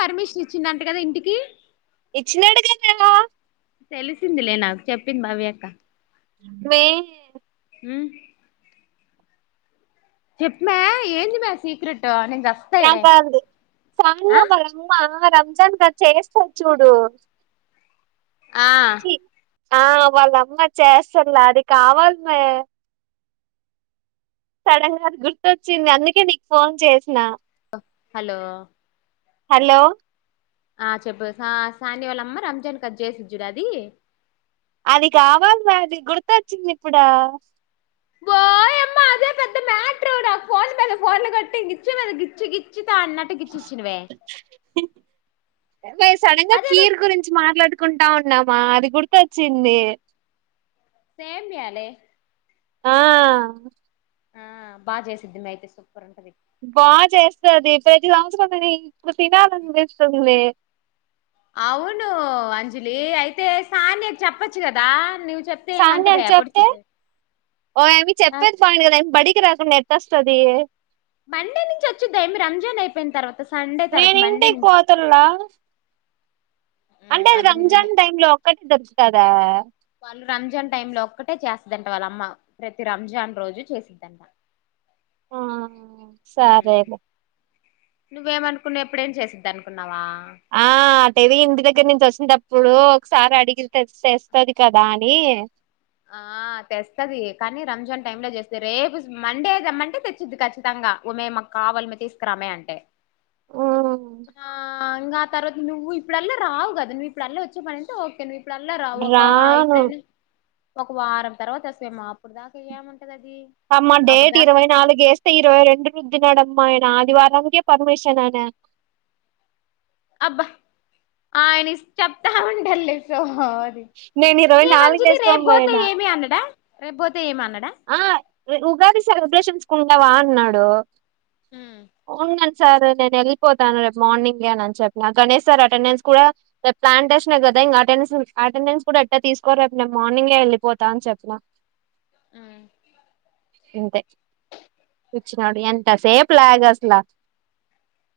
Permission ఇచ్చిందంట కదా ఇంటికి ఇచ్చినాడు కదా తెలిసింది లే నాకు చెప్పింది భవ్యక్క మే హ్మ్ చెప్పమ్మి ఏందమ్మి సీక్రెట్ చస్తా రాంగ్ ఈడే కాల్ ఇది ఆ సానియ వాళ్ళ అమ్మా రంజాన్ కదు చేస్తారు చూడు ఆ చి ఆ వాళ్ళమ్మ చేస్తాలా అది కావాలి మ్మి సడన్ గా అది గుర్తొచ్చింది అందుకే నీకు ఫోన్ చేసిన లో హలో హలో ఆ చెప్పవె సాని వాళ్ళమ్మ రంజాన్ కది చేసిచుడ అది అది కావాలమ్మి అది గుర్తొచ్చింది ఇప్పుడు బాయ్ అమ్మా అదే పెద్ద మ టర్ నాకు ఫోన్ మీద ఫోన్లు కొట్టు ఇ గిచ్చమ్మి గిచ్చు గిచ్చు అన్నట్టు గిచ్చిచ్చినవే మే సడన్ గా అదేదో కీర్ గురించి మాట్లాడుకుంటా ఉన్నామా అది గుర్తొచ్చిందా సేఫ్ ఆ ఆ బా చేసింది అయితే స్వీయ ఉంటది బా చేస్తాది ప్రతి సావత్రం తినాలి అనిపిస్తుంది అవును అంజలి అయితే సానియా కి చేపచు కదా నువ్వు చెప్తే సన్యా ఏమంటదే కి చెప్తే పొడిచిద్ది ఓ ఆయేమ్మీ ఆ ఎత్తొస్తడి మండే నుంచి వచ్చిది ఆయేమ్మీ రమజాన్ అయిపోయిన తరువాత నేను ఇంటికి పోతున్న అంటే అది రంజాన్ టైంలో ఒక్కటే వోచింద్ కదా వాళ్ళు రంజాన్ టైంలో ఒక్కటే చేస్తుందంట వాళ్ళ అమ్మ ప్రతి రంజాన్ రోజు చేసిద్దంట ఆ సరేలే నువ్వమనుకునావు ఎప్పుడేం చేసిది అనుకున్నావా ఆ అటవీ ఇంటి దగ్గర నుంచి వచి ప్పుడు ఒకసారి అడిగితె తెస్తుది కదా అని ఆ తెస్తుది కానీ రమజాన్ టైం లో చేస్తే రేపు మండే తెచీది కచ్చితంగా అమ్మే నాకు కావాలి మే తీసుకో రా మే అంటి ఉమ్ ఆ ఇంగ ఆతర్వాత నువ్వు ఇప్పుడల్లా రావు గద నువ్వు ఇప్పుడల్లా వచ్చేపనుంటే ఒకే నువ్ ఇపుడల్ల రావు ఒకా రాను ఇప్పుడైన ఒక వారం తర్వాత వస్తాయమ్మ అప్పుడు దాకా ఏం ఉంటది అమ్మ డేట్ ఇరవై నాలుగుస్తే ఇరవై రెండుకీ ఇచ్చినాడు పోయిన ఆదివారంకే పర్మిషన్నే అబ్బా ఆయన చెపుతా ఉంటాడు లే ఆది నేను ఇరవై నాలుగు ఏమంజలి రేపు ఏసుకోని బోతే పోయినా ఏమి అన్నాడ రేపొ ఆ ఉగాది సెలబ్రేషన్స్ కుండా వా అన్నాడు ఊ అవునండి సార్ నేను వెళ్ళిపోతాను రేపు మార్నింగే అని చెప్పిన గణేష్ సార్ అటెండెన్స్ కూడా రే ప్లాంటేషన్ కదా ఇంకా అెండెన్ అటెండెన్స్ కూడా ఎట్ట తీసుకోరు రేపు నేను మార్నింగే వెళ్ళిపోతా అని చెప్పిన ఆ ఇంతే చ్చినోడు ఎంత సేప్లాగస్లా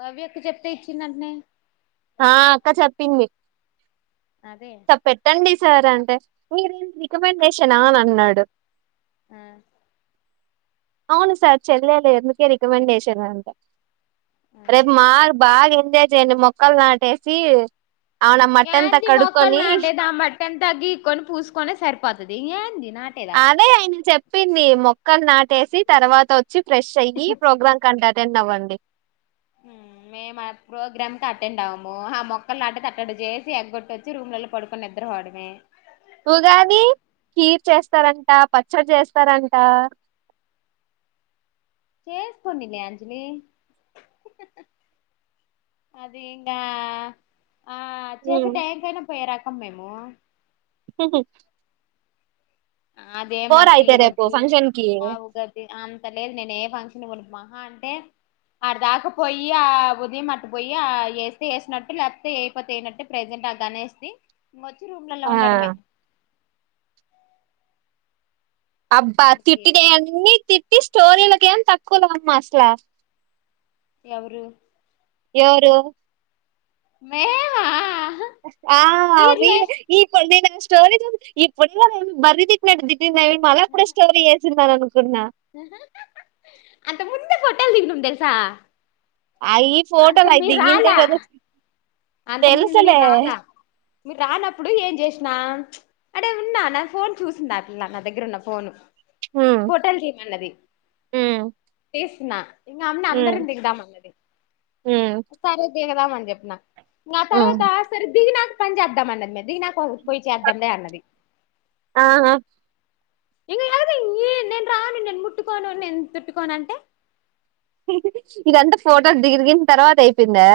భవ్యక్క చెప్తే ఇచ్చిందంట్నే ఆ అక్క చెప్పింది అదే సార్ పెట్టండి సార్ అంటే మీరేంది రికమెండేష్ షనా అన్నాడు. ఆ అవును సార్ చెల్లే లే అందుకే రికమండేషన్ అని అంట. ఆ. రేపు మార్ బాగా ఎ అంతే చేయండి మొక్కల్ నాటేసీ. అవునా మట్టంతా కడుక్కొనీ. ట్టంతా గీక్కొని పూసుకొనే సరిపోతది ఇగ ఏంది. నాటేది ఆడ అదే ఆయన చెప్ చెప్పిందీ మొక్కల్ నాటేసి తర్వాత వచ్ చ్చి ఫ్రెష్ అయ్యి ప్రోగ్రామ్ కండక్ట్ టెండ్ అవ్వండి. ఉమ్ మేమా ప్రోగ్రామ్కి అటెండ్ అవ్వమూ, ఆ మొక్కల్ నాటేది అట్టడ చేసీ ఎగ్గొట్టి వచ్చి రూమ్లలో పడుకొని నిద్రపోడమే. ఉగాదీ కీర్ చేస్తారంటా, పచ్చడ్ చేస్తారంటా. చేసుకోనిలే అంజలీ. అది ఇంగా ఆ చేసే ఉమ్. టైయం కయినా పోయిరా కమ్ మేమూ. హహ అదేం నాక్ రేపు కీరొద్దూ. ఫంక్షన్ కి ఆవు గడ్డి అంతలేద్ నేను ఏ ఫంక్షన్ పోను. మహా అంటే, ఆడ దాకా పొయ్యీ ఆ ఉదయం అటు పోయి ఆ ఏస్తే ఏసినట్టు లేకపోతే ఏయకపోతే ఏయనట్టే ప్రజెంట్ ఆ గణేష్ది. వచ్చి రూమ్లల్ల ఆ ఉండడమే. అబ్బా ఆడికి ఈడికి తిట్టినయి అన్నీ తిట్ ఈ స్టోరీలకేం తక్కువలేవమ్మా అసలా. ఎవరూ. ఎవరూ. మేహా ఆ మీర్ ఈ [unintelligible] స్టోరీ [unintelligible] [unintelligible] ఇప్పుడే కదా తిట్టింది అది మళ్ళ అప్పుడే స్టోరీ ఏసిందని అనుకున్ అంత మున్ దే ఫోటోల్ దిగినం తెలుసా. అ ఈ అంత ఫోటోల్ అయి మీరు దిగిందే రాలా [unintelligible] కీ అంత ముందుండి మీర్ రాలా. మీరు రానప్పుడు ఏం చేశినా, ప్చ్ అటే ఉన్నా నా ఫోన్ చూసిందా పిల్ల. నా దగ్గర ఉన్న ఫోను. ఉమ్ హోటల్ టీమ్ అన్నది ఉమ్. ఇ నా ఇ అమ్ను హ్మ్ అందరం దిగదా అన్నది హ్మ్ సరే దేహ [unintelligible] చెప్పనా నా తర్వాత హ్మ్. సర దీగినా గా చెపుదాం అన్నది దిగిన ఓక్ పోయి చేద్దం లే అన్నది ఆహా ఇంక ఎ నేను రాను నేను ముట్టుకోను నేను తుట్టుకోను అంటే ఇదంతా ఫొటోస్ దిరిగిన తర్వాత అయిపోయిందా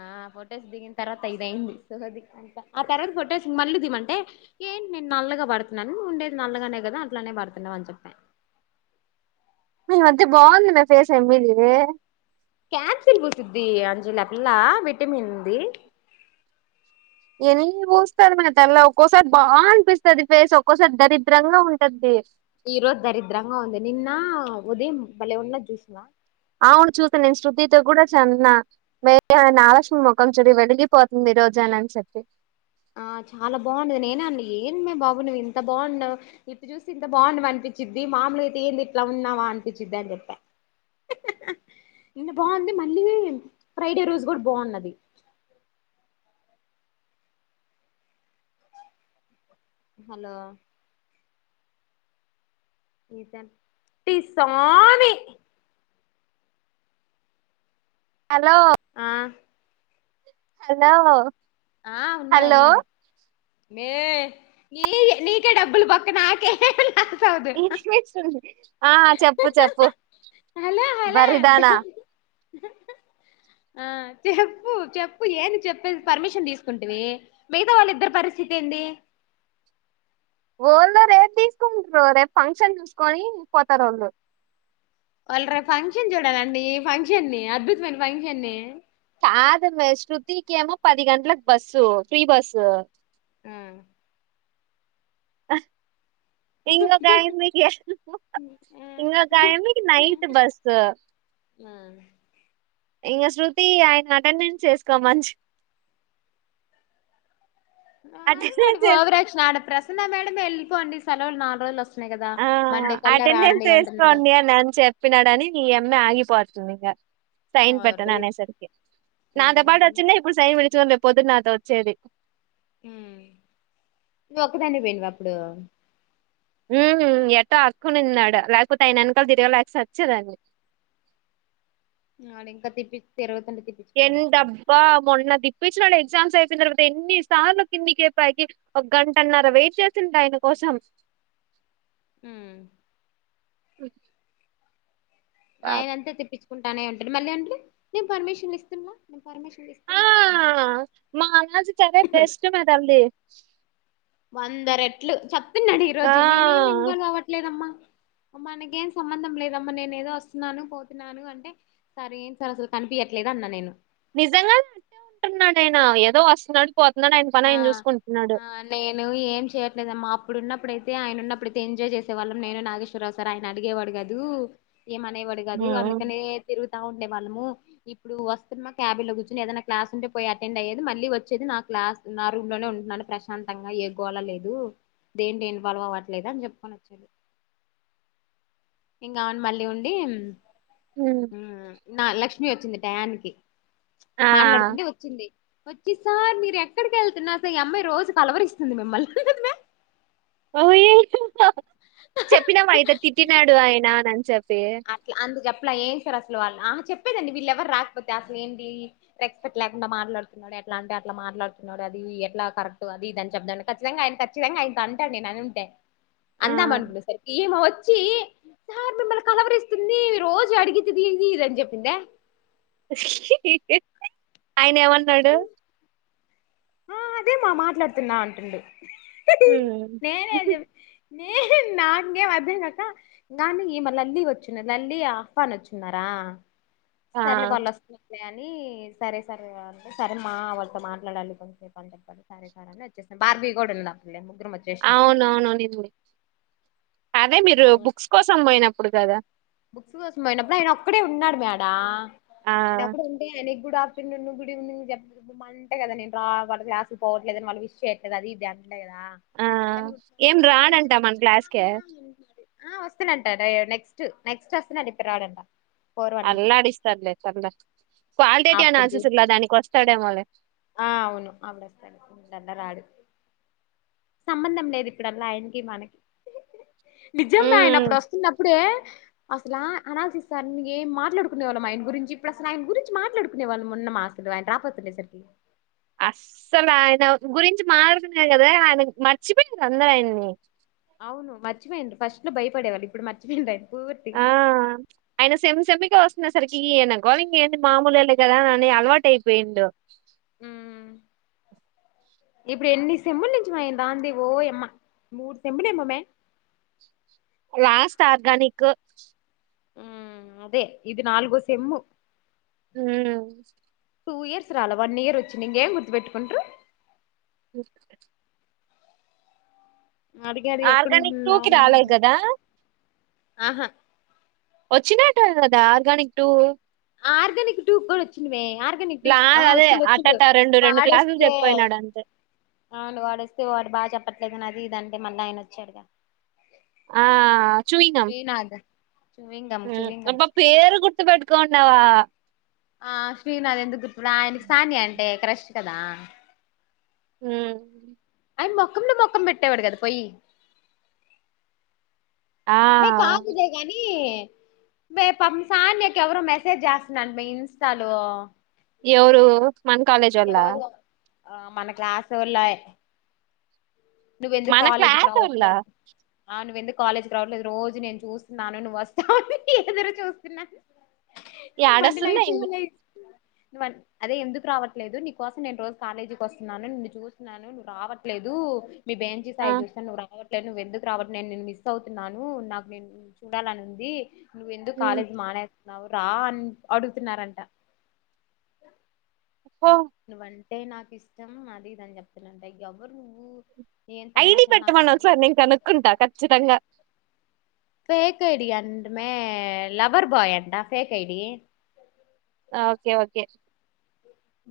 ఆ ఫొటోస్ దిగిన తర్వాత ఇదయింది, సు ఆ తర్వాత ఫొటోస్ మళ్ళీ దిమంటే ఏంటి నేను నల్లగా పడుతున్నాను ఉండేది నల్లగానే కదా అట్లానే పడుతున్నామ అని చెప్పా మే ఈ మధ్య బాగుంది మే ఫేస్ అమ్మీ నీది క్యాప్సిల్ పూసిద్ది అంజలి ఆ పిల్లా విటమిన్ ది ఎన్ని పూస్తర్ మే తెల్ల ఒక్కోసారి బాగా అనిపిస్తుది ఫేస్ ఒక్కోసారి దరిద్రంగా ఉంటద్ది. ఈరోజు దరిద్రంగా ఉంది నిన్న ఉదయం భలే ఉన్నది చూసినవా అవును చూసాను నేను శృతితో కూడా చన్న మే ఆ నాగలక్ష్మి ముఖం చూడి వెలిగిపోతుంది. ఈ రోజు అని అని చెప్పి, ఆ చాలా బాగుండేది నేనే అన్న ఏంది మే బాబు నువ్వు ఇంత బాగున్నవ్ ఇట్ చూస్తే ఇంత బాగున్నవు అనిపించిద్ది మామూలు అయితే ఏంది ఇట్లా ఉన్నావా అనిపించిది అని చెప్పా, నిన్న బాగుంది మళ్ళీ ఫ్రైడే రోజు కూడా బాగున్నది. హలో టీ ఇస్సావాని హలో ఆ హలో ఆ ఉన్నా హలో ఉన్నాలే నీ నీకే డబ్బులు బొక్క నాకేం లే ఇంచుమించు ఉంది ఆ చెప్పు చెప్పు హలో హలో అంట బర్రెదానా ఆ చెప్పు చెప్పు ఏంది చెప్పేది పర్మిషన్ తీసుకుంటివి మిగతా వాళ్ళు ఇద్దరు పరిస్థితి ఏంది? వోళ్ళు రేపు తీసుకుంట్రు రేపు ఫంక్షన్ చూసుకొని పోతారు వళ్ళు వాళ్ళ రేపు ఫంక్షన్ చూడాలండి ఈ ఫంక్షన్ని అద్భుతమైన ఫంక్షన్ని ఆదిమే శృతికి ఏమో పది గంటలకు బస్సు ఫ్రీ బస్సు ఆ అ ఇంగొక ఆయమ్మికి ఇం గొక ఆయిమ్మికి నైట్ బస్సు. ఇంక శృతి ఆయన అటెండెన్స్ చేసుకోమంచి వాడు వాడి ఓవరాక్షన్ ఆడ ప్రస నా మేడమ్ వెళ్ళిపోండి సలవులు నాలుగుోజులుస్త ఆ అటెండెన్స్ అంటుంది వేసుకోండి అని అని చెప్పినాడని న అమ్మ ఆగిపో పోతుంది ఇంకా సైన్ పట్ట న ఓరి నేసరికి నా అంత పాట దేవుడా వచ్చ ఇప్పుడు సైన్ పెట్టే పొదునాతో వచ్చేది మ్మ్ నువ్ ఒకదాన్ని పోయినవా అప్పుడు మ్మ్ ఎటో అక్కుని ఉన్నాడు లేకపోతే అయిన వెనకలు తిరగలేక సచ్చేదాన్ని నాళ ఇంకా తిప్పిరు తిర్ ఎంతబ్బా మొన్న దిప్పచ్చినడే ఎగ్జామ్స్ అయిపోయిన తర్వాత ఎన్ని సార్లు కిందికి పైకి ఒక గంటన్నర వెయిట్ చేసాం ఆయన కోసం మ్మ్ ఓ ఆయనంతే తిప్పించ్ కుంటానే ఉంటడు మళ్ళీ అంటాడు నేను పర్మిషన్ ఇస్తున్నా పర్మిషన్లు ఆ ఇస్తున్నా అంటాడు మా అనాజు చరే బెస్ట్ మ తల్ది వంద రేట్లు చప్ అన్నాడు ఈ ఆ రోజు నేనేమి ఇన్వాల్వ్ అవ్వట్లేదమ్మా మనకేం సంబందాం లేదమ్మా నేను ఏదో వస్తున్నాను పోతున్నాను అంటే సరే ఏం సార్ అసలు కనిపియట్లేదు అన్న నేను నిజంగానే అటే ఉంటున్నా నేను ఏదో వస్తున్నాడు పోతున్నాడు ఆయన పని ఆ ఆయన చూసుకుంటున్నాడు ఆ నేను ఏం చేయట్లేదు అమ్మ ఆప్పుడున్నప్పుడైతే ఆయన ఉన్నప్పుడైతే ఎంజాయ్ చేసేవాళ్ళం నేను నాగేశ్వరరావు సార్ ఆయన అడిగేవాడు కాదు ఏం అనే వాడు కాదు ఉమ్, అందుకనే తిరుగుత్ ఉండే వాళ్ళము ఇప్పుడు వస్తున్న క్యాబీలో కూచొని ఏదైనా క్లాస్ ఉంటే పోయి అటెండ్ అయ్యే మళ్ళీ వచ్చేది నా క్లాస్ నా రూమ్ లోనే ఉంటున్నాను ప్రశాంతంగా ఏ గోల లేదు దేంట్లో ఇన్వాల్వ్ అవ్వట్లేదు అని చెప్పుకొని వచ్చారు ఇంకావును మళ్ళీ ఉండి ఉమ్. మ్మ్ నా లక్ష్మి వచ్చింది టయానికి ఆ మాట్లాడుతుంటే వచ్చింది వచ్చి సార్ మీరక్ ఇక్కడికి వెళ్తున్నారూ సార్ ఈ అమ్మాయి రోజు కలవరిస్తుంది మిమ్మల్ని ఓయీ [unintelligible] చెప్పినం అయితే తిట్టినాడు ఆయన అని చెప్పి అట్లా అందు చెప్పలా ఏం సార్ అసలు వాళ్ళు ఆ చెప్పేదండి వీళ్ళ ఎవరు రాకపోతే అసలు ఏంటి రెస్పెక్ట్ లేకుండా మాట్లాడుతున్నాడు ఎట్లా అంటే అట్లా మాట్లాడుతున్నాడు అది ఎట్లా కరెక్ట్ అది ఇది అని చెప్దాండి ఖచ్చితంగా ఆయన ఖచ్చితంగా ఆయన తంటాడు నేను అని ఉంటే ఆ అందాం అనుకునేసరికి ఈమె వచ్చి సార్ మిమ్మలన్ కలవరిస్తుంది రోజు అడిగితే అది ఇదని చెప్పిందే ఆయన ఏమన్నాడు ఆ అదే మా మాట్లాడుతున్నా అంటుండు నేనే మ్మ్ చెప్ నేను నాకేం అదం కాక కానీ మ లల్లీ వచ్చున్నారు లల్లీ ఆఫ్న్ వచ్చిన్నారా ఆ సర్లే వాల్ వస్తూలే ఆన్ రీ సరే సరే అంటే సరే మా వాళ్ళతో మాట్లాడాలి కొం రే ప అప్పడి సరే సార్ అని వచ్చేశాం బార్గ్వీ కూడా ఉంది ఆ పిల్లేమో అవునువును ఉన్నింది అదే మీరు బుక్స్ కోసం పోయినప్పుడు కదా బుక్స్ కోసం పోయినప్పుడు ఆయన ఒక్కడే ఉన్నాడు మే ఆడ ఆ అయన అప్పుడే ఉంటే ఆయనకి కూడా [unintelligible] వాళ్ళ క్లాస్ కి పోవట్లేదు అని వాళ్ళు విష్ చేయట్లేదు అది ఇది అని అండే కదా ఆ అందుకని గుడ్ ఏం మానింగ్ సార్ అంటే రాడంట మన క్లాస్ కే [inaudible] ఆ వస్తుండంటా డై య నెక్స్ట్ నెక్ట్ అస్తుండంట ఇప్పుడు రాడంటా అల్లాడిస్తాడులే త్వర్లా క్వాలిటేటివ్ అప్పుడు చూ అనాలసిస్ ఉల్లా దానికి వస్తాడేమో లే ఆ అవును [inaudible] ఇప్పుడల్లా రాడు సంబంధం లేదు ఇప్పుడల్లా ఆయనకి మనకి నిజం మే ఆయన ఉమ్ అప్పుడు వస్తున్నప్పుడే అసలా అనాలసిస్ సార్ ని ఏం మాట్లాడుకునే వాళ్ళం ఆయన గురించి ఇప్పుడసలు ఆయన గురించి మాట్లాడుకునే వాళ్ళం ఉన్నమా అసలు ఆయన రాపోతుండేసరికి అస్సలు ఆయన గురించి మాడాడుకునేది కదా ఆయన మర్చిపోయారు అందరూ ఆయన్ని అవును మర్చిపోయిండ్రు ఫస్ట్ లో భయపడేవాళ్ళు ఇప్పుడు మర్చిపోయిండ్రా ఆ అయన సెమ్ సెమి కి వస్తున్నే సరికి ఈయన గోల ఇంగేంది మామూలే లే కదా అని అలవాటు అయిపోయిండు హుమ్ ఇప్పుడు ఎన్ని సెమ్ముల్ నుంచి మే దాంది ఓయమ్మా మూడు సెమ్ముల్ ఏమో మే లాస్ట్ ఆర్గనిక్ హమ్ అదే ఇది నాల్గో సెమ్ము హుమ్ టూ ఇయర్స్ రాల వన్ ఇయర్ వచ్చింది ఇంకేం గుర్తు పెట్టుకుంట్రు అడిగాడు ఆర్గానిక్ టూ ఎక్కడుంటుందా కి రాలే అన్నాను కదా ఆహా వచ్చినటె కదా ఆర్గానిక్ టు ఆర్గానిక్ టూ గుడా వచ్చింది మే ఆర్గానిక్ టు లా ఆ అదే వచ్చిండు వచ్చిండు అట్టట రెండు రెండు క్లాసులు వాడొస్తే చెప్పిపోయినాడు అంతే అవును వాడొస్తే వాడు బాగా చెప్పట్లేదు అది నీదానికే మొన్న ఆయన వచ్చాడుగా ఆ చుయింగం శ్రీనాథ్ చూవింగం హుమ్ చూవింగం అబ్బ పేరు గుర్తు పెట్టుకోండవా ఆ శ్రీను అదెందుకు గుర్ ఇప్పుడు ఆయనకి ఫ్యాని అంటే క్రష్ కదా హుమ్ అయ్ మొకంలో మొకం పెట్టే వాడు గదా పొయి ఆ మే కాదులే గానీ మే పాపం సాన్యకెవరో మెసేజ్ చేస్తునారు మే ఇన్స్టాలో ఎవరు మన కాలేజోళ్ళా ఎవరో ఆ మన క్లాసోళ్ళాయ్ నువ్వెందుకు మన కాలేజీకి క్లాస్ వాళ్ళ రావట్లే ఆ నువ్వెందు కాలేజ్కి రావట్లేదు రోజు నేను చూస్తున్నాను నువ్వు వస్తావని ఎదురు చూస్తున్నాను యాడొస్తున్నాయేంది నువన్ అదే ఎందుకు రావట్ లేదు నీ కోసం నేను రోజు కాలేజీకి వస్తున్నాను నిన్ను చూస్తున్నాను నువ్వు రావట్లేదు మీ బేంచి ఆ, సైడ్ చూసే నువు రావట్ లే నువ్వెదుకు రావట్లేదు నేను మిస్ అవుతున్నాను నాకు నిన్ను చూడాలని ఉంది నువ్వెందుకు ఉమ్, కాలేజ్ మానే నావ్ రా అన్ అడుగుతున్నారంట ఓ నువ్వన్ టే నాకిష్టం అది ఇదని చెప్తుండంట ఇగ [unintelligible] నువ్వు ఏం ఐడి తమాషా నాకు పెట్టమను నవ్వరు ఒకసారి నేను కనుక్కుంటా ఖచ్చితంగా ఫేక్ ఐడి అంట మే లవర్ బాయ్ అంటా ఫేక్ ఐడి ఆ ఓకే ఓకే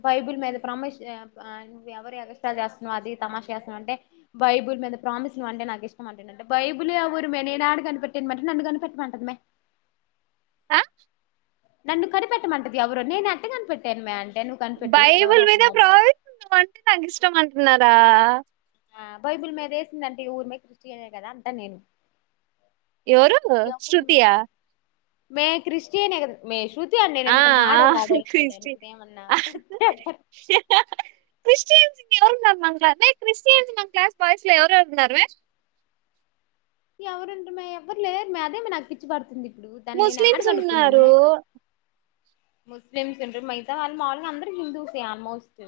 బైబుల్ మీద ప్రామిస్ [unintelligible] మే ఎవరు ఎగస్ట్రాలు చేస్తున్నావ్ అది తమాష చేస్తన్నావు అంటే బైబుల్ మీద ప్రామిస్ నువ్వంటే నాకిష్టం అంటుండంట బైబుల్ ౠవురిమే నేను యాడ కనిపెట్టేది మే అంటే నన్ను కనిపెట్టమంటది మే ఆ నన్ను కనిపెట్టమంటది ఎవరో నేను ఎట్ట కనపెట్టేది మే బైబుల్ మీద ప్రామిస్ నువ్వంటే నాకు ఇష్టం అంటున్నారా ఆ బైబుల్ మీద వేసిండంటే ఎదురు మే క్రిస్టియనే కదా అంటా నేను ఎవరు ఎవరు శృతి యా మే క్రిస్టియన్ కద మే శృ ఆ ఆ క్రిష్టి [inaudible] ఇదేమన్నా క్రిస్టియన్స్ ఎవరున్నారు మన క్లా మే క్రిస్టియన్స్ మన క్లాస్ బాయ్స్ లో ఎవరెవరున్నారు మే ఎవరుంట మే ఎవరు లేరు మే అదే మే నాకు పిచ్చి పడతుంది ముస్లిమ్స్ ఉన్నారు ముస్లిమ్స్ ఉండరు మిగతా వాళ్లు మామూలుగా అందరూ హిందూసే ఆల్మోస్ట్